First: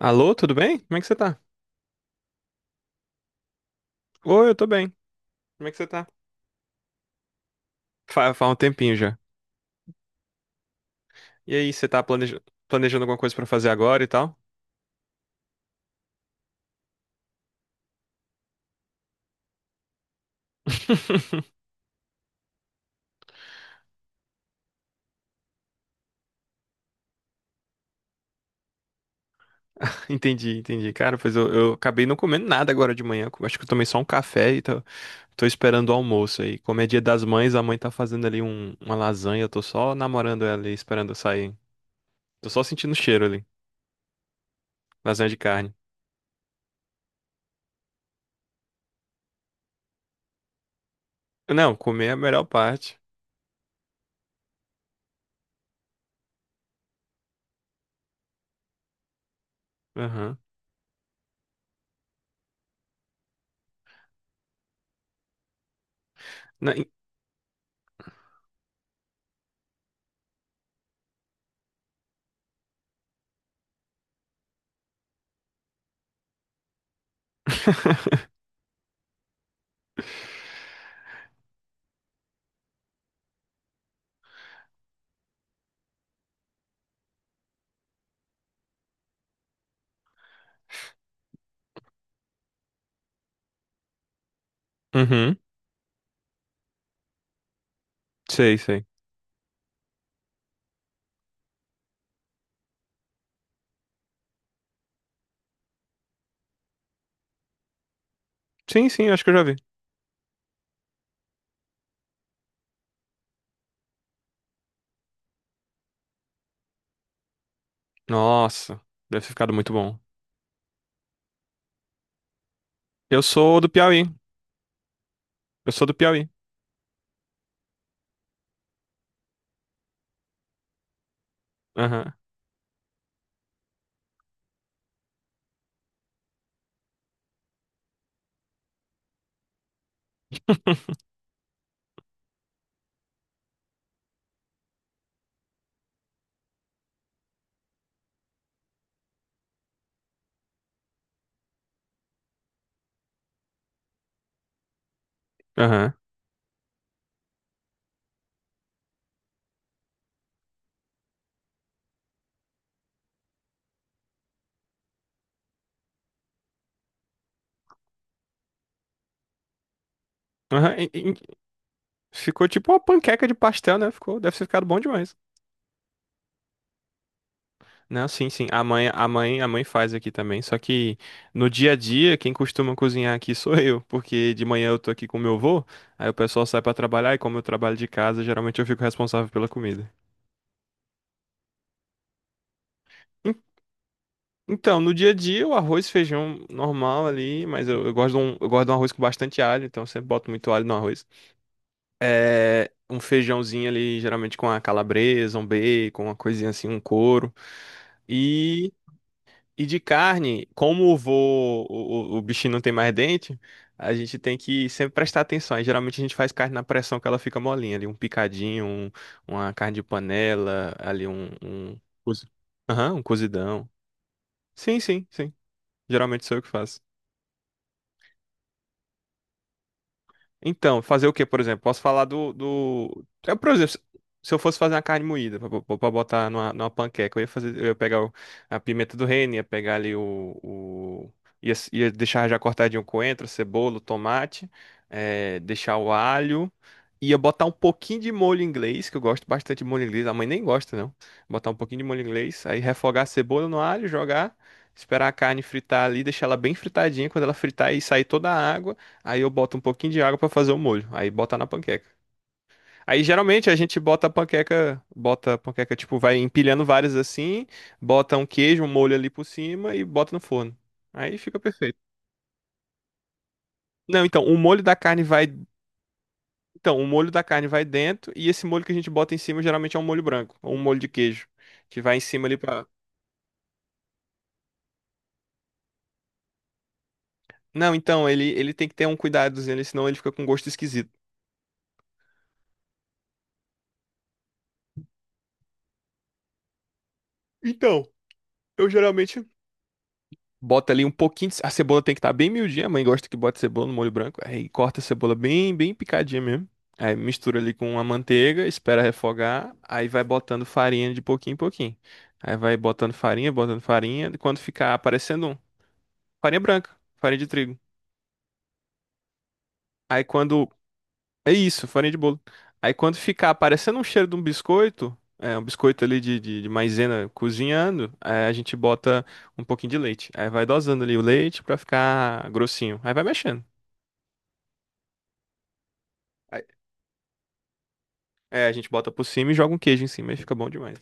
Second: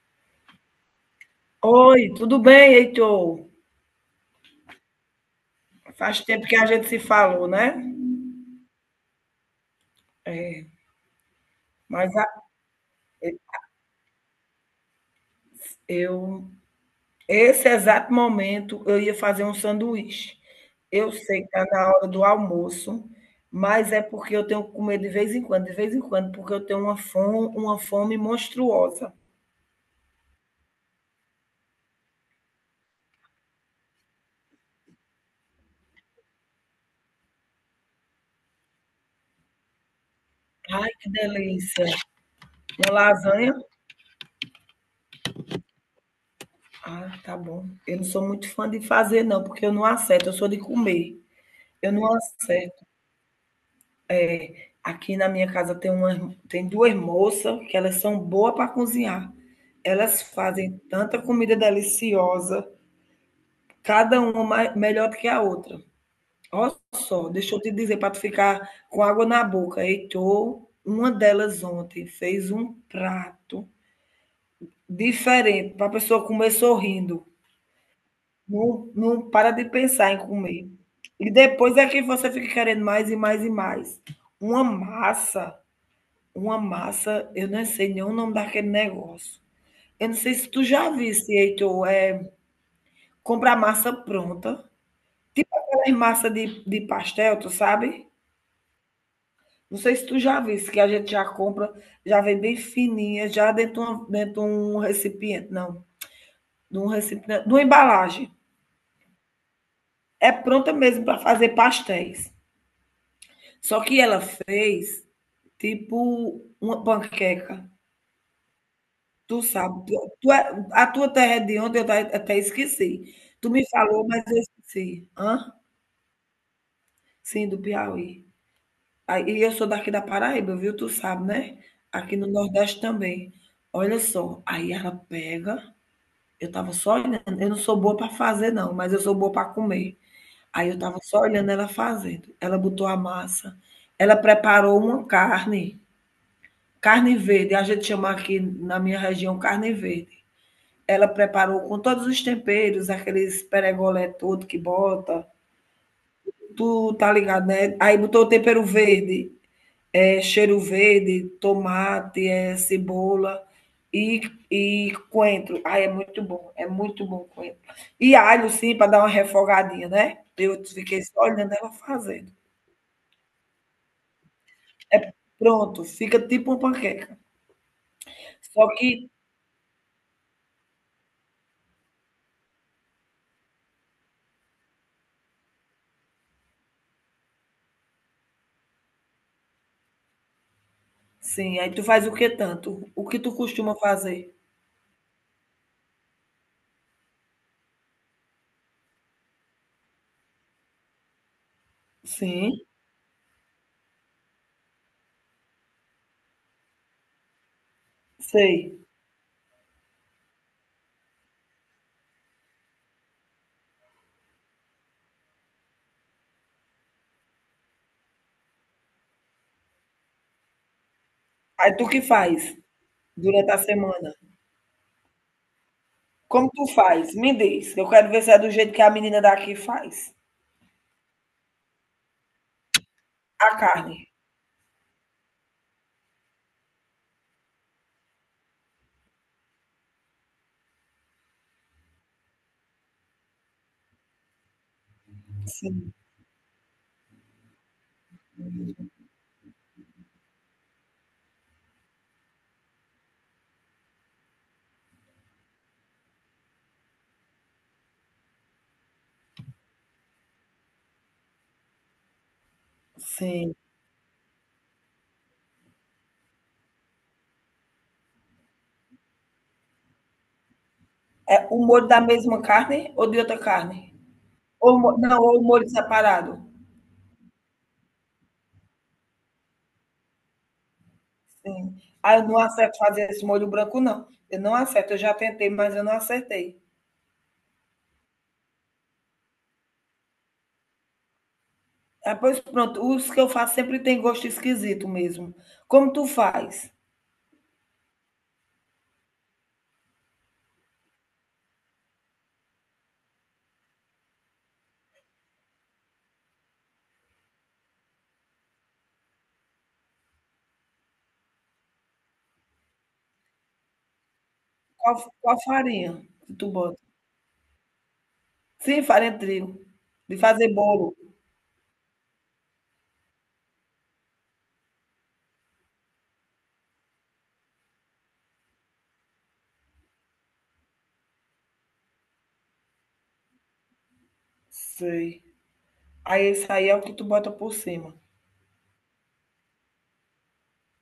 Alô, tudo bem? Como é que você tá? Oi, tudo bem, Heitor? Oi, eu tô bem. Como é que você tá? Faz tempo que a gente se falou, né? Faz um tempinho já. É, E aí, você mas planejando alguma coisa pra fazer agora e tal? eu, esse exato momento, eu ia fazer um sanduíche. Eu sei que está na hora do almoço, mas é porque eu tenho que comer de vez em quando, de vez em quando, porque eu tenho uma fome monstruosa. Entendi, entendi. Cara, pois eu acabei não comendo nada agora de manhã. Acho que eu tomei só um café e tô esperando o almoço aí. Como é dia das mães, a mãe tá fazendo uma lasanha. Eu tô só namorando ela e Ai, esperando que eu sair. delícia. Tô só sentindo Uma o cheiro ali. lasanha? Lasanha de carne. Ah, tá bom. Eu não sou muito fã de fazer, não, porque eu não acerto, eu sou de comer. Não, Eu comer não é a melhor acerto. parte. Aqui na minha casa tem uma, tem duas moças que elas são boas para cozinhar. Elas Aham. fazem tanta comida deliciosa, cada uma melhor do que a outra. Na- Olha só, deixa eu te dizer para tu ficar com água na boca. Heitor, uma delas ontem fez um prato diferente para a pessoa comer sorrindo. Não, não para de pensar em comer. E depois é que você fica querendo mais e mais e mais. Uma massa, Uma massa, eu não sei nem o nome daquele negócio. Eu não sei se tu já visse, Heitor, é comprar massa pronta, Uhum. tipo aquelas massa de pastel, tu sabe? Sei, sei. Não sei se tu já visse, que a gente já compra, já vem bem fininha, já dentro de uma dentro de um recipiente não, de um recipiente de uma embalagem. Sim, sim, acho que eu já vi. É pronta mesmo para fazer pastéis. Só que ela fez tipo uma panqueca. Nossa, deve ter Tu ficado muito sabe, bom. tu tu é A tua terra é de onde? Eu até esqueci. Eu Tu sou me do Piauí. falou, mas eu esqueci. Hã? Eu sou do Piauí. Sim, do Piauí. Aí e eu sou daqui da Paraíba, viu, tu sabe, né? Aham, Aqui no Nordeste também. Olha só, aí ela pega eu tava só olhando, eu não sou boa para fazer não, mas eu sou boa para comer. Aí eu tava só olhando ela fazendo. Ela botou a massa, ela preparou uma carne, carne verde, a gente chama aqui na minha região carne verde. Ela preparou com todos os temperos, aqueles peregolé todo que bota. aham, Tu tá ligado, né? Aí botou tempero verde, é, cheiro verde, tomate, é, cebola e, e coentro. Ai, é muito bom o coentro. E alho, sim, para dar uma refogadinha, né? Eu aham. Fiquei só olhando ela fazendo. Ficou tipo uma panqueca de pastel, né? Ficou, deve ter ficado bom É demais. pronto, fica tipo uma panqueca. Não, sim, sim. A Só mãe, a que, mãe, a mãe faz aqui também. Só que no dia a dia, quem costuma cozinhar aqui sou eu, porque de manhã eu tô aqui com meu avô, aí o pessoal sai pra trabalhar e, como eu trabalho de casa, geralmente eu fico responsável pela comida. sim, aí tu faz o que tanto? O que tu En- costuma fazer? Então, no dia a dia, o arroz e feijão normal ali, mas eu gosto de um, eu gosto de um arroz com bastante alho, então eu sempre boto muito alho no arroz. Sim, É um feijãozinho ali, geralmente com uma calabresa, um bacon, uma coisinha assim, um couro. E, sei. e de carne, como o vô, o bichinho não tem mais dente, a gente tem que sempre prestar atenção. Aí, geralmente a gente faz carne na pressão, que ela fica molinha ali, um picadinho, uma carne de panela, ali um, Aí um... tu que faz? Aham, um Durante a cozidão. semana. Sim, sim, sim. Geralmente sou eu que Como tu faço. faz? Me diz. Eu quero ver se é do jeito que a menina daqui faz. Então, fazer o quê, por exemplo? Posso falar do, do... Eu, por A exemplo, se carne. se eu fosse fazer uma carne moída pra botar numa panqueca, eu ia fazer, eu ia pegar a pimenta do reino, ia pegar ali ia, ia deixar já cortadinho o coentro, a cebola, o tomate, deixar o Sim, alho, ia botar um pouquinho de molho inglês, que eu gosto bastante de molho inglês, a mãe nem gosta, não. Botar um pouquinho de molho inglês, aí refogar a cebola no alho, jogar, esperar a carne fritar ali, deixar ela bem fritadinha, quando ela fritar e sair toda a água, aí eu boto um pouquinho de água pra fazer o molho. Aí bota na panqueca. Aí geralmente sim. a gente bota a panqueca, bota a panqueca, tipo, vai empilhando várias assim, bota um queijo, um molho ali por cima e bota no forno. Aí fica É o perfeito. molho da mesma carne ou de outra carne? Não, então o molho da carne Não, vai, ou o molho separado. então o molho da carne vai dentro, e esse molho que a gente bota em cima geralmente é um molho branco ou um molho de queijo Sim. que vai em Ah, cima eu ali não pra... acerto fazer esse molho branco, não. Eu não acerto, eu já tentei, mas eu não acertei. Não, então ele tem que ter um cuidadozinho ali, senão ele fica com gosto esquisito. Ah, pois pronto, os que eu faço sempre tem gosto esquisito mesmo. Como tu faz? Então, eu geralmente bota ali um pouquinho de... A cebola tem que estar bem miudinha. A mãe gosta que bota cebola no molho branco. Aí corta a cebola bem, bem picadinha mesmo. Aí mistura ali com a manteiga, espera refogar. Aí vai botando farinha de pouquinho em pouquinho. Aí vai botando farinha, botando farinha, e quando ficar Qual, aparecendo um... qual farinha que Farinha tu branca, bota? farinha de trigo. Sim, farinha de trigo. Aí De quando... fazer bolo. É isso, farinha de bolo. Aí quando ficar aparecendo um cheiro de um biscoito... É, um biscoito ali de maisena cozinhando. Aí a gente bota um pouquinho de leite. Aí vai dosando ali o leite pra ficar grossinho. Aí vai mexendo. Sei. Aí esse Aí- aí é o que tu bota por cima. É, a gente bota por cima e joga um queijo em cima e fica bom demais.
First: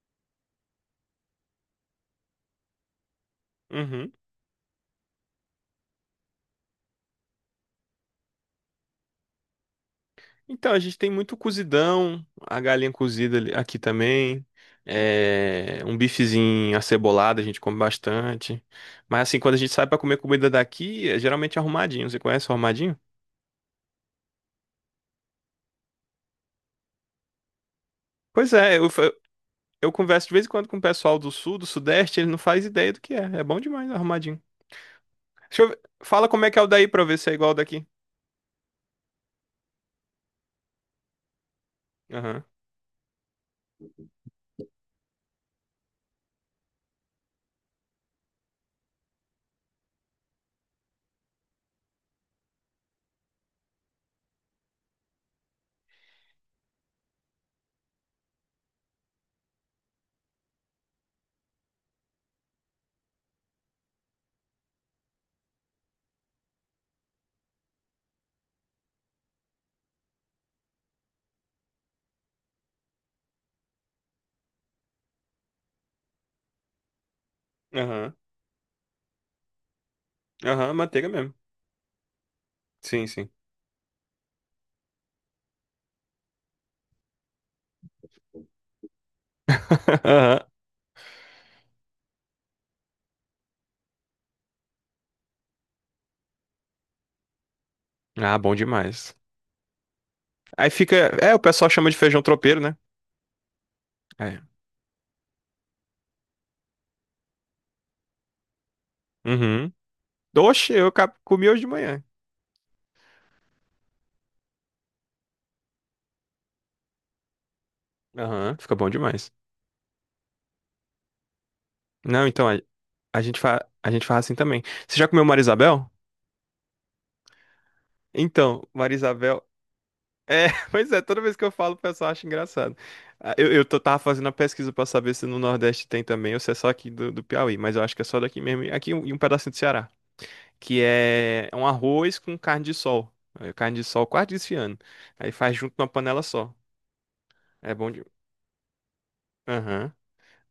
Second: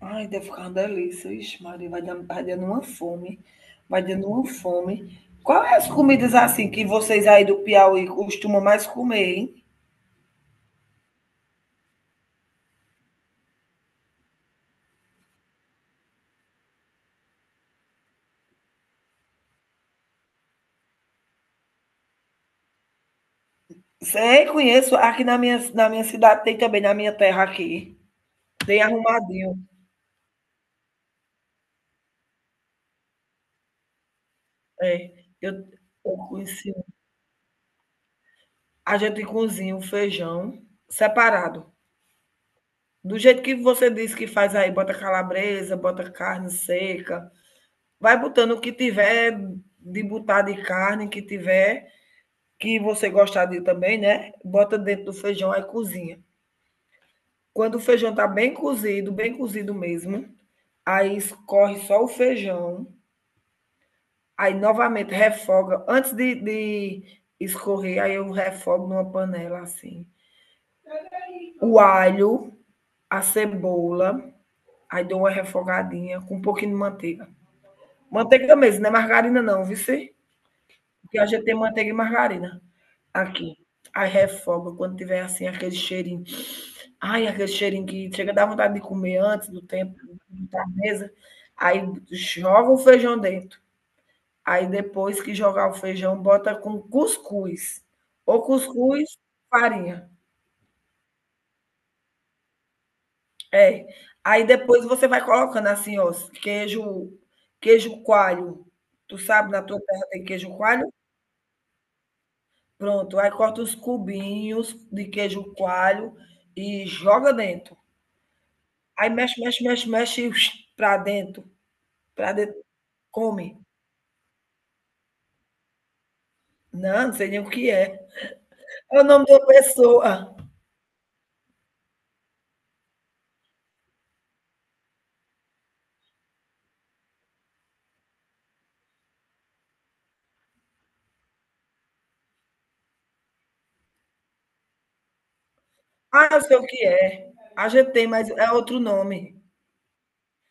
Ai, deve ficar uma delícia. Ixi, Maria, vai dando uma fome. Vai Uhum. dando uma fome. Quais as comidas assim que vocês aí do Piauí costumam mais comer, hein? Então, a gente tem muito cozidão, a galinha cozida aqui também. É, um bifezinho acebolado, a gente come bastante. Mas assim, quando a gente sai pra comer comida daqui, é geralmente arrumadinho. Você conhece o arrumadinho? Sei, conheço. Aqui na minha cidade tem também, na minha terra aqui. Pois é, Tem arrumadinho. eu converso de vez em quando com o pessoal do sul, do sudeste, ele não faz ideia do que é. É bom demais arrumadinho. É. Eu, eu Fala como é que é o conheci um. daí pra eu ver se é igual ao daqui. A gente cozinha o feijão separado. Aham, Do jeito que você disse que faz aí, bota calabresa, bota carne seca, vai botando o que tiver de botar de carne, que tiver, que você gostar de também, né? Bota dentro do feijão aí cozinha. Quando o feijão tá bem cozido mesmo, aí escorre só o feijão, aí novamente refoga. Antes de escorrer, aí eu refogo numa panela assim. O alho, a cebola, aí dou uma refogadinha com um pouquinho de manteiga. aham, Manteiga mesmo, não é margarina não, viu? aham, manteiga Porque a mesmo. gente tem manteiga e margarina. Sim, sim. Aqui. Aí refoga quando tiver assim aquele cheirinho. Ai, aquele cheirinho que chega a dar vontade de comer antes do tempo da mesa. Aí joga o feijão dentro. Aí depois que jogar o feijão, bota com cuscuz. Ah, Ou bom demais. cuscuz, farinha. Aí fica. É, o pessoal chama de feijão tropeiro, né? É. É. Aí depois você vai colocando assim, ó, queijo, queijo coalho. Tu sabe, na Uhum. tua terra tem queijo Oxe, coalho? Comi hoje de manhã. Pronto. Aí corta os cubinhos de queijo coalho e joga dentro. Aham, fica bom Aí demais. mexe, mexe, mexe, mexe para dentro, Não, para então, dentro, a gente come. A gente faz assim também. Você já comeu Marisabel? Não, não sei nem o que é. Então, É o nome Marisabel. da pessoa. É, pois é, toda vez que eu falo, o pessoal acha engraçado. Ah, eu, tava fazendo a pesquisa pra saber se no Nordeste tem também, ou se é só aqui do, do Piauí, mas eu acho que é só daqui mesmo, e e um pedacinho do Ceará. Que é um arroz com carne de sol. É, carne de sol quase desfiando. Aí faz junto numa panela Ah, eu só. sei o que é. A É bom gente de... tem, mas é outro nome. Aham.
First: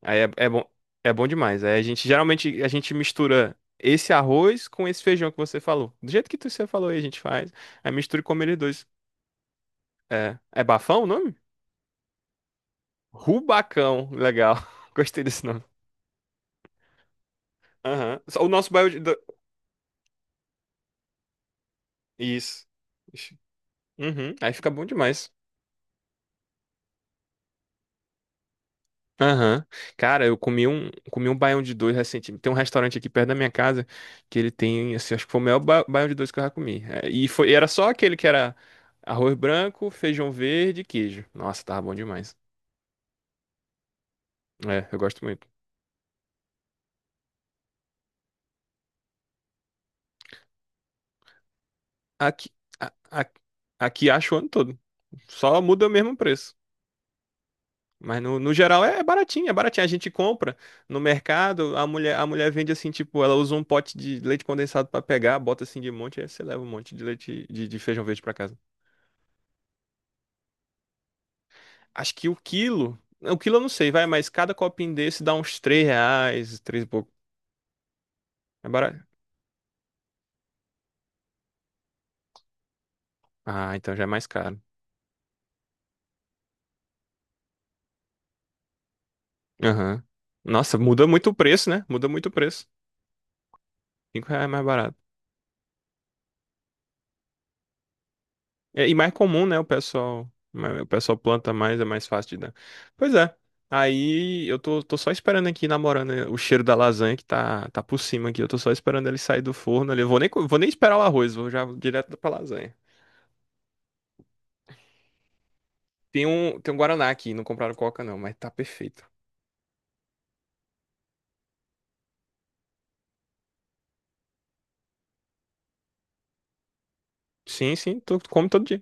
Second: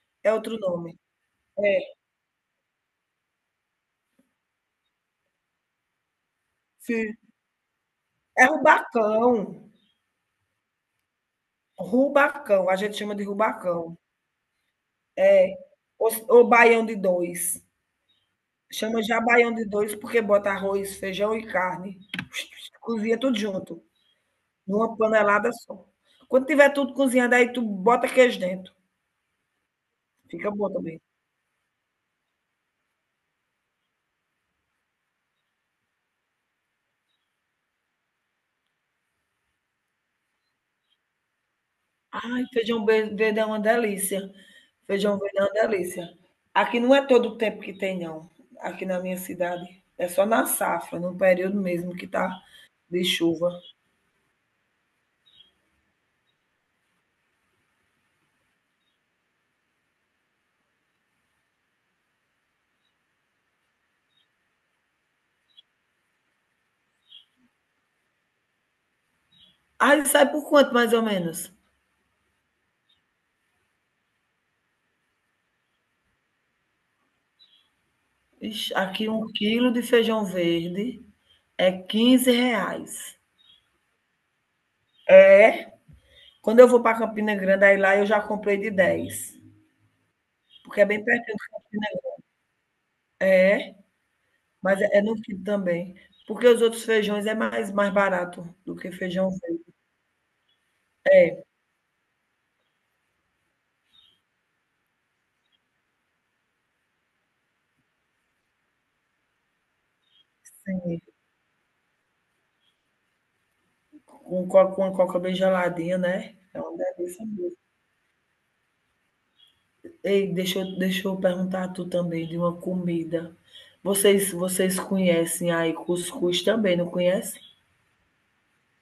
Aí é, É outro nome. é bom demais. É, Aí a gente geralmente a gente mistura esse arroz com esse feijão que você falou. Do jeito que você falou aí, a sim. gente faz. Aí mistura e come É eles dois. rubacão. É, é bafão o nome? Rubacão. A gente chama de rubacão. Rubacão. Legal. Gostei desse nome. Ou baião de dois. Aham. Só o nosso bairro de... Chama já baião de dois porque bota arroz, feijão e carne. Isso. Cozinha tudo Ixi. junto, Uhum. Aí fica bom numa demais. panelada só. Quando tiver tudo cozinhado, aí tu bota queijo dentro. Aham. Cara, Fica bom também. comi um baião de dois recentemente. Tem um restaurante aqui perto da minha casa que ele tem, assim, acho que foi o melhor baião de dois que eu já comi. É, e foi, e era só aquele que era arroz branco, feijão verde e queijo. Nossa, tava bom demais. Ai, feijão verde é uma delícia. É, eu Feijão gosto verde é muito. uma delícia. Aqui não é todo o tempo que tem, não. Aqui na minha cidade. É só na safra, no período mesmo que tá Aqui, a- de a- chuva. aqui acho o ano todo. Só muda o mesmo preço. Mas no, no geral é baratinho, é baratinho. A gente compra no mercado, a mulher vende assim, tipo, ela usa um pote de leite condensado pra pegar, bota assim de monte, aí você leva um monte de leite de feijão verde pra casa. Aí sai por quanto, mais ou menos? Acho que o quilo. O quilo eu não sei, vai, mas cada copinho desse dá uns 3 reais, 3 e pouco. É Ixi, barato. aqui um quilo de feijão verde é 15 reais. Ah, então já é mais caro. Quando eu vou para Campina Grande, aí lá eu já comprei de 10, Aham. Nossa, porque é bem muda muito o pertinho de preço, né? Campina, Muda muito o preço. 5 reais é mais mas é barato. é no quilo também. Porque os outros feijões é mais barato do É, que e mais feijão comum, né? Verde. O pessoal planta mais, é mais fácil de dar. Pois é. Aí eu tô, tô só esperando aqui, namorando, né, o cheiro da lasanha que tá por cima aqui. Eu tô só esperando ele sair do forno ali. Eu vou nem, vou nem esperar o arroz, vou já direto pra lasanha. Com coca, com a coca bem geladinha, né? É Tem uma um Guaraná delícia aqui, não mesmo. compraram Coca não, mas tá perfeito. Ei, deixa eu perguntar a tu também de uma comida. Vocês conhecem aí cuscuz também, não conhecem? Sim, sim, tu come todo dia.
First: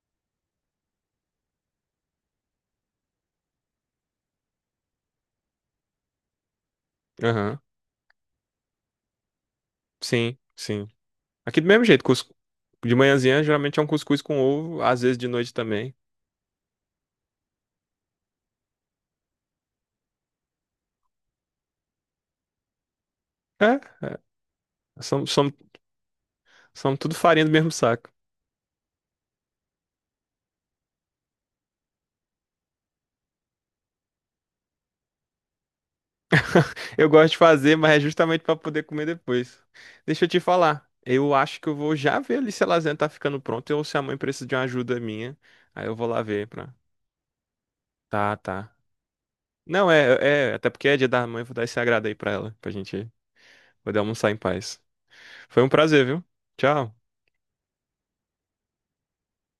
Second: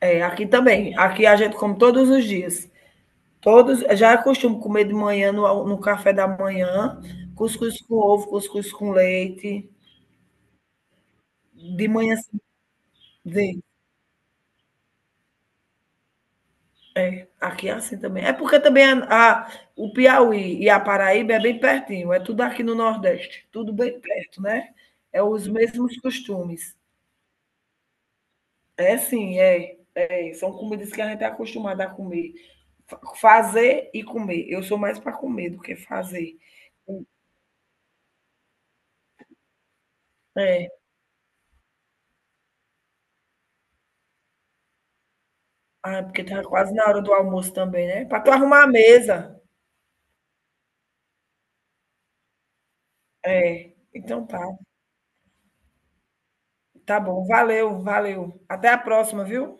É, aqui também. Aqui a gente come todos os dias. Todos, já é comer de manhã, no café da manhã, Aham. cuscuz com ovo, cuscuz com leite. Sim, sim. Aqui do mesmo De jeito, manhã. De manhãzinha geralmente é um cuscuz com ovo, às vezes de noite também. É, aqui é assim também. É porque também o Piauí e a Paraíba é bem pertinho, é tudo aqui no Nordeste, tudo bem É, é. perto, né? É São, os são, mesmos costumes. são tudo farinha do mesmo saco. É sim, é, é. São comidas que a gente é acostumado a comer. Fazer e comer. Eu sou mais para comer do que fazer. Eu gosto de fazer, mas é justamente para poder comer depois. Deixa eu te É. falar. Eu acho que eu vou já ver ali se a lasanha tá ficando pronta ou se a mãe precisa de uma ajuda minha. Aí eu Ah, vou lá porque tá ver pra. quase na hora do almoço também, né? Para tu Tá, arrumar a tá. mesa. Não, é, é, até porque é dia da mãe, eu vou dar esse agrado aí pra ela, pra gente É. poder Então almoçar em tá. paz. Foi um prazer, viu? Tchau. Tá bom. Valeu, valeu. Até a próxima, viu?